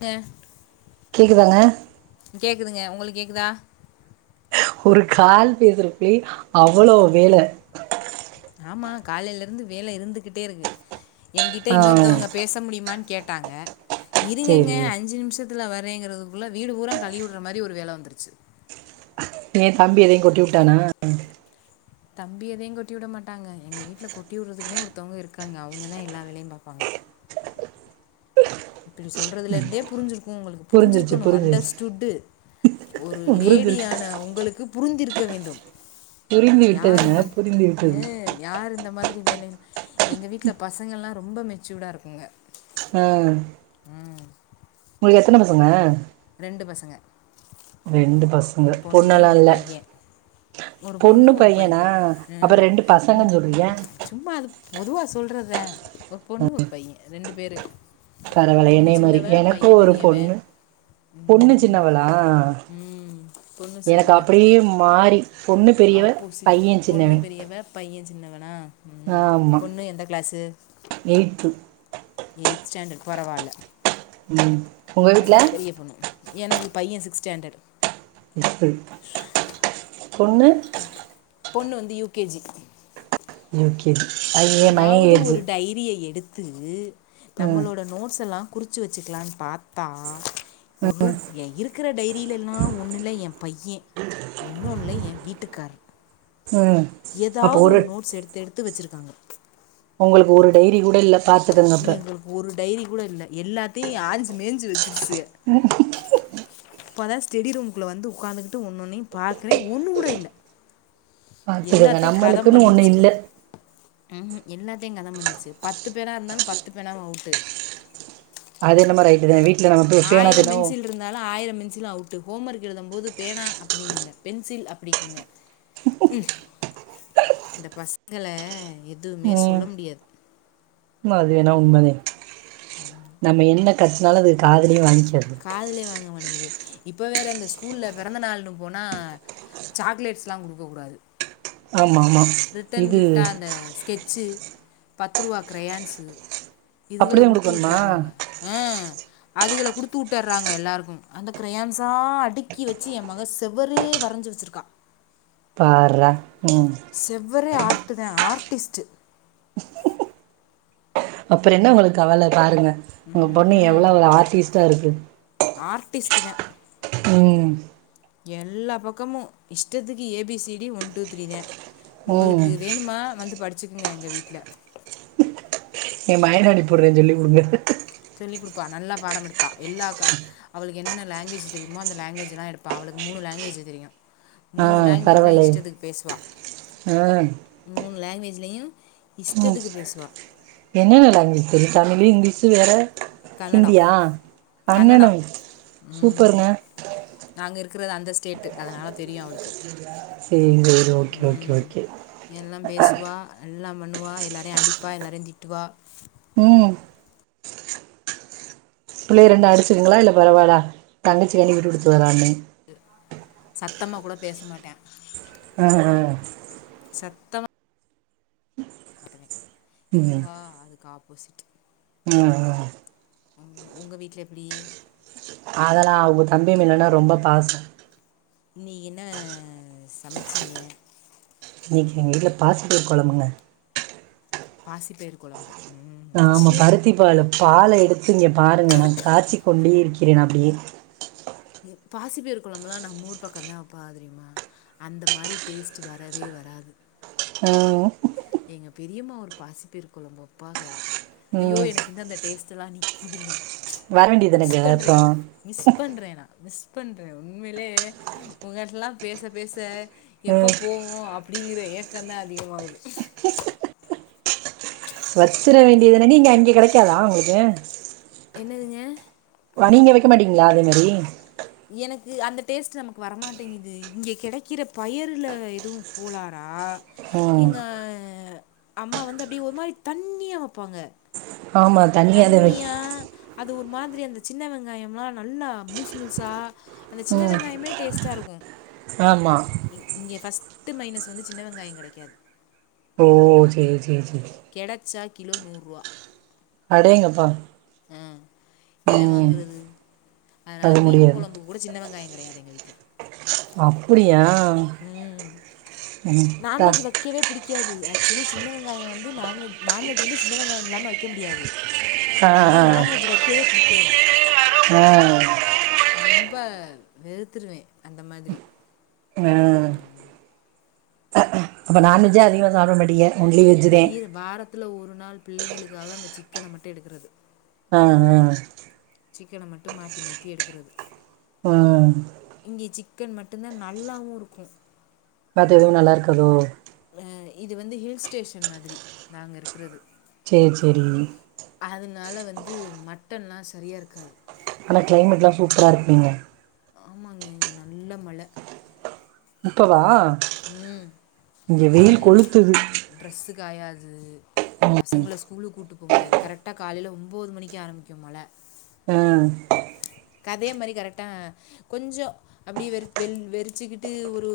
பே க்குதாங்க கேக்குதுங்க உங்களுக்கு கேக்குதா ஒரு கால் பேசுறக்குள்ளி அவ்வளோ வேல ஆமா காலைலா இருந்து வேல இருந்துகிட்டே இருக்கு எங்கிட்ட ஆ இன்னொருத்தவங்க பேச முடியுமானு கேட் விட்டாங்க இருங்கங்க சேரி அஞ்சு நிமிஷத் இரு நா வரேங்கிறதுக்குள்ள வீடு பூரா கழுவிடுற மாரி ஒரு வேல வந்துருச்சு ஏ தம்பி எதயு கொட்டி விட்டானா தம்பி எதயு கொட்டி விட மாட்டாங்க எங்க வீட்ல கொட்டி விடுறதுக்குனே ஒருத்தவுங்க இருக்காங்க அவுங்கதா எல்லா வேலயு பாப்பாங்க இப்டி சொல்றதுல இருந்தே புரிஞ்சிரு உங்களுக்கு புரிஞ்சிருச்சு புரிஞ்சிருக்கணு புரிஞ்சிருச்சு அண்டஸ்டுட்டு ஒரு புரிஞ்சிருச்சு லேடியான உங்களுக்கு புரிஞ்சிரு இருக்க வேண்டும் புரிந்து யார் விட்டதுங்க புரிந்து விட்டது மாரி வேல எங்க வீட்ல பசங்கள்லா ரொம்ப மெச்சூடா இருக்குங்க அ.. உம் உங்களுக்கு எத்தன பசங்க ரெண்டு பச ஒரு பொண்ணு ஒரு பைய ஒரு பொண்ணு ஒரு பைய அப்ப ரெண்டு உம் பசங்கன்னு சொல்றீங்க சும்மா அது பொதுவா சொல்றது ஒரு பொண்ணு ஒரு பைய ரெண்டு பேரு பரவால என்னய மாரி எனக்கு ஒரு பெரியவன் பொண்ணு பொண்ணு சின்னவளா ம், பொண்ணு எனக்கு சின்னவ அப்டியே மாரி ஆப்போசிட் பொண்ணு பெரியவ பைய சின்னவனா ஆமா பொண்ணு எந்த க்ளாஸு எய்த்து எயி்த் ஸ்டாண்டடு பரவால உம் ஒங்க வீட்ல பொண்ணு எனக்கு பைய சிக்ஸ்த் ஸ்டாண்டடு சரி [unintelligible] பொண்ணு பொண்ணு வந்து யூகேஜி யூகே [unintelligible] ஏதாவது ஒரு டைரிய எடு [unintelligible] ம் நம்மளோட நோட்ஸ் எல்லா குறுச்சு வெச்சுக்கலானு பாத்தா உருட் எ இருக்ற டைரில எல்லா ஒண்ணுல எ பையன் இன்னொன்னுல என் வீட்டுக்காரர் ம் ஏதாவது ஒரு நோட்ஸ் எடுத்து எடுத்து வச்சிருக் [unintelligible] உங்களுக்கு ஒரு டைரி கூட இல்ல பாத்துக்கங்க அப்ப எங்களுக்கு ஒரு டைரி கூட இல்ல எல்லாத்த தீ ஆஞ்சு மேஞ்சுறு செரி இப்பதான் ஸ்டெடி ரூமுகுள்ள வந்து உக்காந்துகிட்டு ஒன்னுஓன்னையும் பாக்குறேன் ஒண்ணு கூட இல்ல பாத்துக்கங்க நம்மளுக்குன்னு ஒண்ணு இல்ல எல்லாத்தையும் கதம் பண்ணிடுச்சு பத்து பேரா இருந்தாலும் பத்து பேனாவும் அவுட்டு அது என்னமோ ரைட்டு தான் வீட்ல நம்ம போய் பேனா ஆயிரம் தினமு பென்சில் இருந்தாலும் ஆயிரம் பென்சிலும் அவுட் ஹோம் ஒர்க் எழுதும் போது பேனா அப்டின்னுங்க பென்சில் அப்டிங்கங்க இந்த பசங்கள உம் அது வேணா உண்மை தான் நம்ம என்ன கத்துனாலும் அது காதுலையும் வாங்கிக்காது காதுலயே வாங்க மாட்டேங்குது இப்ப வேற இந்த ஸ்கூல்ல பிறந்த நாள்ன்னு போனா சாக்லேட்ஸ்ல்லா குடுக்க கூடாது ஆமா ஆமா ரிட்டன் இது கிஃப்ட்டா அந்த ஸ்கெட்சு பத்து ரூபா கிரையான்ஸ இதுகள அப்படிதான் குடுத்து குடுக்கணுமா வுட்டுறாங்க அ அதுகள குடுத்து வுட்டுறாங்க எல்லாருக்கும் அந்த கிரையான்ஸா அடுக்கி வச்சு என் மக செவரே வரஞ்சி வச்சிருக்கா பார்றா ம் செவ்வறே ஆர்ட்டு தா ஆர்ட்டிஸ்ட் அப்புறம் என்ன உங்களுக்கு கவல பாருங்க உங்க பொண்ணு எவ்வளவு ஆர்டிஸ்ட்டா இருக்கு ஆர்டிஸ்ட்டுதா உம் எல்லா பக்கமும் இஷ்டத்துக்கு ஏபிசிடி ஒன் டூ ஃதிரீ தா ம் உங்களுக்கு வேணுமா வந்து படிச்சு வச்சுக்கங்க எங்க வீட்டுல எ மயனே அனுப்பூட்றே சொல்லி கொடுங்க சொல்லிக் குடுப்பா நல்லா பாடம் படிப்பா எல்லா க அவளுக்கு என்னென்ன லாங்வேஜ் தெரிமோ அந்த லாங்வேஜ் எல்லா எடுப்பா அவளுக்கு மூணு லாங்வேஜ் தெரியு ஆ மூணு லாங்வேஜ்லயு பரவாயில்லையே இஷ்டத்துக்கு பேசுவா ஆ மூணு லாங்வேஜ் ல்லியு ம் என்னென்ன லாங்வேஜ் தெரியு தமிழு இங்கிலீஷ் வேற கன்னடம் ஹிந்தியா கன்னடம் அங்கனம் சூப்பருங்க இருக்குறது அந்த ஸ்டேட்டு அதனால தெரியு அவளுக்கு சேரி சேரி ஓகே ஓகே ம், ஓகே எல்லா பண்ணுவா எல்லாரையு அடிப்பா எல்லாரையு திட்டுவா ம் பிள்ளை ரெண்டு அடிச்சுக்குங்களா இல்ல பரவால்ல தங்கச்சிண்டு விட்டு குடுத்து வரான்னு சத் த்தமா கூட பேச மாட்ட ஆ அ சத்தமா மாட்டுவேன் இதுவா அதுக்காப் உசிிக்கி [unintelligible] ம் ம் உங்க உங்க வீட்ல எப்டி அதல்லா அவங்க தம்பி மேலன ரொம்ப பாச இன்னைக் என்ன சமச்சிங்க இன்னைக்கு எங்க வீட்ல பாசிப்பயிர் கொழம்புங்க பாசிப்பயிர் கொழம்பு ஆமா பருத்தி பால பால் எடுத்து இங்க பாருங்க நா காய்ச்சிக் கொண்ட இருக் கிறே அப்டியே பாசிபயிர் குழம்புலா நம்ம ஊர் பக்கம் தா பாக்கந்தா வப்பாக அந்த மாதிரி டேஸ்ட் வரவே வராது ஆ எங்க பெரியம்மா ஒரு பாசிபயிறு கொழும்பு வப்பாக ஐயோ ம் எனக்கு இந்த அந்த டேஸ்ட் எல்லா நீ கிதுங்க வர மிஸ் வேண்டியதானங்க பண்றே அப்றோ மிஸ் பண்றே நா மிஸ் மிஸ் பண்றே உண்மைலே உங்க்கிட்டல்லா பேச பேச ம் எப்ப போவோ அப் ப்டிங்கிற ஏக்கந்தா அதிகமாகுது [inaudible] வச்சிர வேண்டியதுதான நீங்க அங்க கெடைக்காதா உங்களுக்கு? என்னதுங்க? நீங்க வைக்க மாட்டீங்களா அதே மாரி? எனக்கு அந்த டேஸ்ட்டு நமக்கு வரமாட்டேங்குது. இங்க கெடைக்கிற பயறுல எதுவு கோளாறா? ம் இங்க அம்மா வந்து அப்டியே ஒரு மாரி தண்ணியா வப்பாங்க. ஆமா தனியாதா வை தண்ணியா அது ஒரு மா திரி அந்த சின்ன வெங்காயம்லா நல்லா முழுசு முழுசா அந்த சின்ன ம் வெங்காயமே டேஸ் ட்டா இருக்கு. ஆமா இங் இங்க ஃபஸ் ட்டு மைனஸ் வந்து சின்ன வெங்காயங் கெடைக்காது. ஓ சேரி சே கெடைச்சா கிலோ நூர்ருவா அடேங்கப்பா ஆ எவே ம் வாங்குறது? அதனால அது மீன் முடியாது கொழம்புக்கு கூட சின்ன வெங்காய கெடையாது எங்க வீட்ல. அப்பிடியா ம். ம் தா க்சுவலி சின்ன வெங்காயோ வந்து நான்வெஜ் நான்வெஜ் வந்து சின்ன வெங்காயம் இல்லாம வக்க முடியாது ஆ அதனால ஆ நான்வெஜ் வக்கவே புடிக்காது ஆ ஆ ரொம் ப வெறுத்துருவே அந்த மாதிரி அப்ப நான்வெஜ்ஜே அதிகமா ஆமாம் சாப்பட மாட்டீங்க ஒன்லி வெஜ்ஜுதே. வீர வாரத்தில் ஒரு நாள் பிள்ளைங்களுக்காக அந்த சிக்கன மட்டு எடுக்குறது ஆ ஹா சிக்கன மட்டு மாத்தி மாத்தி எடுக்கறது ஆ கன் மட்டும்தா நல்லாவு இருக்கு. மத்த எதுவு நல்லா இருக்காதோ? இது வந்து ஹில் ஸ்டேஷன் மாதிரி நாங்க இருக்கறது சேரி சேரி னால வந்து மட்டன்லா சரியா இருக்காது ஆனா கிளைமேட் எல்லா சூப்பரா இருக்கு இங்க. ஆமாங்க இங்க நல்ல மழ இப்பவா ம் இங்க வெயில் காலல கொளுத்துது ட்ரஸ் காயாது ம் பசங்கள ஸ்கூலு கூட்டு போ முடியாது கரெக்டா காலைல ஒம்போது மணிக்கே ஆரம்பிக்கோ மழ ம் கதே மாத்ரி கரெக்டா கொஞ்ச அப்டியே வெறு வெ வெறிச்சிக்கிட்டு ஒரு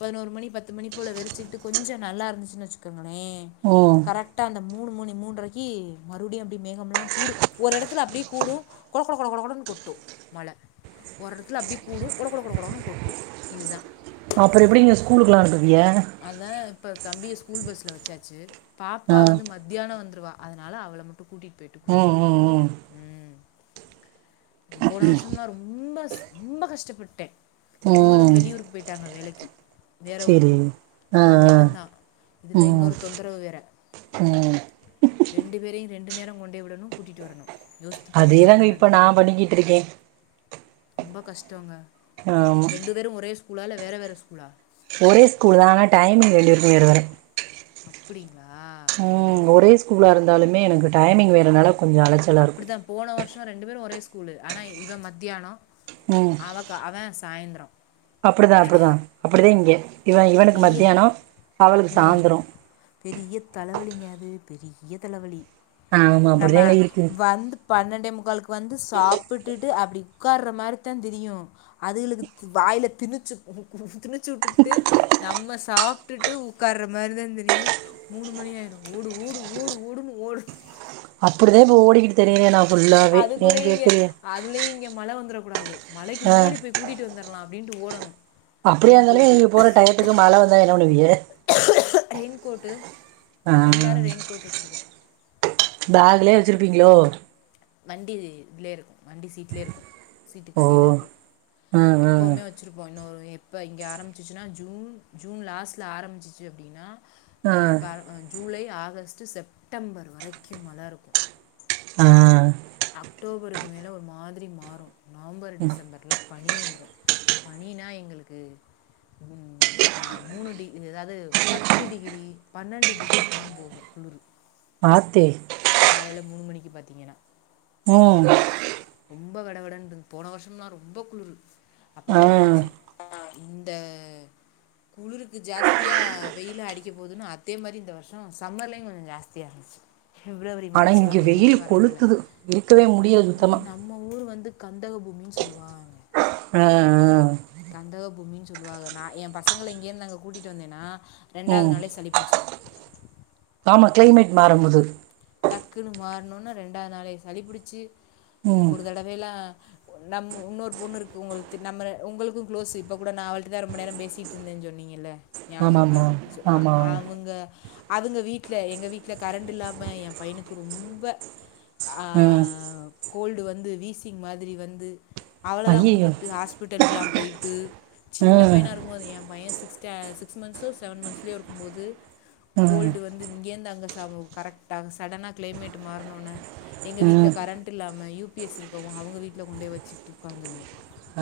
பதினோரு மணி பத்து மணி போல வெறிச்சிக்கிட்டு கொஞ்ச நல்லா இருந்துச்சுன்னு வச்சுக்கோங்களே ம் கரெக்டா அந்த மூணு மணி மூன்றரைக்கு மறுபடியு அப்டி மேகமெலா கூடு ஒரு இடத்துல அப்டியே கூடு கொட கொட கொட கொடனு கொட்டு மழ ஒரு எடத்துல அப்டிய கூடு கொட கொட கொட கொட்டு இதுதா அப்பற எப்டி நீங்க ஸ்கூலுக்கலா அனுப்பறது அதா இப்ப தம்பி ஸ்கூல் பஸ்ல வச்சாச்சு பாப்பா ஆ வந்து மத்தியான வந்து ருவா அதனால அவள மட்டு கூட்டிட்டு போய்ட்டு கூட்டு ம் வந்துட்ட ம் ம் போன வருஷம்லா ரொம்ப ரொம்ப கஷ்டப்பட்டே இவங்களு ம் வெளியூருக் போயிட்டாங்க வேலக்கு வேற சேரி ஊருக்கு ஆ நா ஆ மட்டுந்தா இதுல ம் இன்னொரு தொந்தரவு வேற ம் ரெண்டு பேரையு ரெண்டு நேரம் கொண்டே விடனு கூட்டிட்டு வரனு அதேதாங்க இப்ப நா பண்ணிக்கிட்டு இருக்கே ரொம்ப கஷ்டோங்க ஆமா ரெண்டு பேரு ஒரே ஸ்கூலா இல்ல வேற வேற ஸ்கூலா ஒரே ஸ்கூல்தா டைமிங் ரெண்டு பேருக்கு வேற வேற [unintelligible] ம் ம் ஒரே ஸ்கூலா இருந்தாலுமே எனக்கு டைமிங் வேற நடக் அப்டிதா போன வருஷ ரெண்டு பேரு ஒரே ஸ்கூலு ஆனால் இவ மத்தியான ம் அவக்கா அவ சாய்ந்த்ரம் அப்டிதா அப்டிதா அப்டிதா இங்க இவ இவனுக்கு பெரிய மத்தியானோ அவளுக்கு ம் சாந்தரோ பெரிய தலைவலிங்க அது பெரிய தலைவலி ஆமா நம்ம அப்படிதாங்க இருக்கு வந்து பன்னெண்ட முக்களுக்கு வந்து சாப்பிட்டுட்டு அப்படி உடக்கார்ற மாதிரி தான் தெரியும் அதுக வாயில திணச்சி திணிச்சு விட்டுட்டு நம்ம சாப்ட்டுட்டு உக்காற மாரி தா தெரியு மூணு மணிஆயிடு ஓடு ஓடு ஓடு ஓடுன்னு ஓடு அப்புடிதா இப்ப ஓடிக்கிட்டு தெரிற நா ஃபுல்லாவே ஏ அதுக்குலய இங்க கேக்குறிய அதுலயே இங்க மழவந்துரும் கூடாது மழைக்கு ஆ முன்னாடி கூட்டிட்டு வந்துரலாம் அப்டின்ட்டு ஓடணும் அப்படியா ரெயின் இருந்தாலுமே கோட்டு நீங்க போற டயத்துக்கு மழை வந்தா என்ன பண்ணுவீங்க ரெயின் கோட்டு் ஆ எல்லாரும் ரெயின்கோட் வச்சிருக்கோம் பேக்லயே வச்சிருப்பீங்களோ வண்டி இதுலயே இருக்கும் வண்டி சீட்லயே இருக்கும் சீட்டுக்கு ஓ அடியில இருக்கும் ஆ ஆ எப்பவுமே வச்சுருப்போம் இன்னொரு எப்போ இங்கே ஆரம்மிச்சிச்சின்னா ஜூன் ஜூன் லாஸ்ட்டில் ஆரம்பிச்சிச்சு அப்படின்னா ஆ இப்ப ஜூலை ஆகஸ்ட் செப்டம்பர் வரைக்கும் மழை இருக்கும் ஆஹ் அக்டோபருக்கு மேல ஒரு மாதிரி மாறும் நவம்பர் டிசம்பர் பனி வந்துடும் பனினா எங்களுக்கும் நான் மூணு டிகிரி தாவது பத்து டிகிரி பன்ணெண்டு டிகிரிக்கெல்லாம் போகும் [inaudible] பாத்து காலையில மூணு மணிக்கு பாத்தீங்கன்னா உம் ரொம்ப வெடவெடனு இருக்கும் போன வருஷம்யெல்லாம் ரொம்ப குளிர் ஆ அப்பவே நினைச்சேன் இந்த குளிருக்கு ஜாஸ்தியா வெயில் அடிக்க போதுன்னா அதே மாதிரி இந்த வருஷம் சம்மர்லயும் கொஞ்சம் ஜாஸ்தியா இருந்துச்சு பிப்ரவரி ஆனா இங்க மார்ச்லாம் வெளியிலே வெயில் வர முடியல கொளுத்துது இருக்கவே முடியாது அது நம்ம ஊர் வந்து கந்தக பூமின்னு சொல்லுவாங்க ஆஹ்ஹ கந்தக பூமின்னு சொல்லுவாங்க நான் என் பசங்களை இங்கே இருந்து கூட்டிகிட்டு வந்தேன்னா ரெண்டாவது ம் நாளே சளிபிடிச்சிடும் ஆமா கிளைமேட் மாறும் போது டக்குன்னு மாற்னோனு ரெண்டாவது நாளே சளிபிடிச்சி ம் ஒரு தடவேல்லாம் நம் இன்னொரு பொண்ணுக்கு உங்களுக்கு நம்ம உங்களுக்கும் க்ளோஸ் இப்ப கூட நான் அவள்கிட்டு தான் ரொம்ப நேரம் பேசிட்டு இருந்தேன்னு சொன்னீங்கல்ல ஞாபகம்யிருக்கா ஆமாமா ஆமா அவங்க அவங்க வீட்டில எங்கள் வீட்டில கரெண்ட் இல்லாமல் என் பையனுக்கு ரொம்ப உஹம் கோல்டு வந்து வீசிங் மாதிரி வந்து அவ்ளோதான் ஐயையோ கூட்டிகிட்டு ஹாஸ்பிட்டலுக்கலாம் போயி்ட்டு சின்ன ம் பையனா இருக்கும் போது என் பையன் சிக்ஸ் சிக்ஸ் மன்த்ஸோ செவன் மன்த்ஸ்லயோ இருக்கும்போது ம் கோல்டு வந்து இங்கந் அங்க ச கரெக்டா சடனா கிளைமேட் மாறனும் எங்க வீட்ல ம் கரண்ட் இல்லாம நம்ம யூபிஎஸ் இருக்கவும் அவங்க வீட்ல கொண்டே வச்சுட்டு உக்காந்துருந்தேன்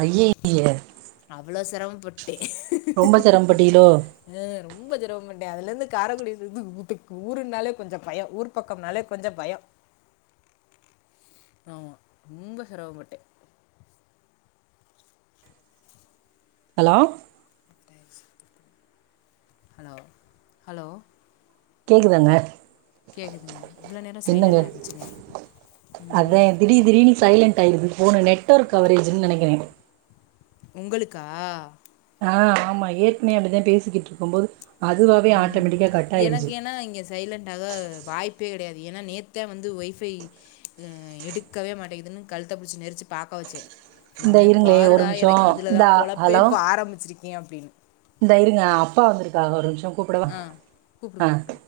அய்யய்ய அவ்ளோ சிரமப்பட்டு ரொம்ப சிரமபட்டியலோ ண்ட அதுல இருந்து காரைக்குடிக்கு ஊருனாலே கொஞ்சம் பயம் ஊருக் பக்கம்னாலே கொஞ்சம் பயம் ஆமா ரொம்ப சிரவப்பட்டட்டேன் ஹலோ ஹலோ கேக்குதாங்க கேக்குதுங்க இவ்ளோ நேரம் என்னங்க சைலன்டா இருந்துச்சுங்க ம் போனு நெட்ஒர்க் கவரேஜ்ன்னு நெனைக்கிறேன் உங்களுக்கா ஆஹ் ஆமா ஏற்கனவே அப்படிதான் பேசிக்கிட்டு இருக்கும் போது அதுவாவே ஹம் ஆட்டோமேட்டிக்கா கட் எனக்கு ஆயிருச்சு ஏன்னா இங்க சைலன்டாக வாய்ப் பே கிடையாது ஏன்னா நேத்தான் வந்து ஒயஃபை எடுக்கவே மாட்டேங்கிதுன்னு கழுத்தை புடிச்சி நெரிச்சு பாக்க வச்சேன் இந்தா மவனை இருங்களே ஒரு பாருடா நிமிஷோ எனக்கு இதுலதா இந்தா பொழப்பே ப்பா ஆரம்பிச்சிருக் ஏன் அப்டின்னு ந்தருங்க அப்பா வந்திருக்காக ஒரு நிமிஷம் அ கூப்டுங்க கூப்டுங்க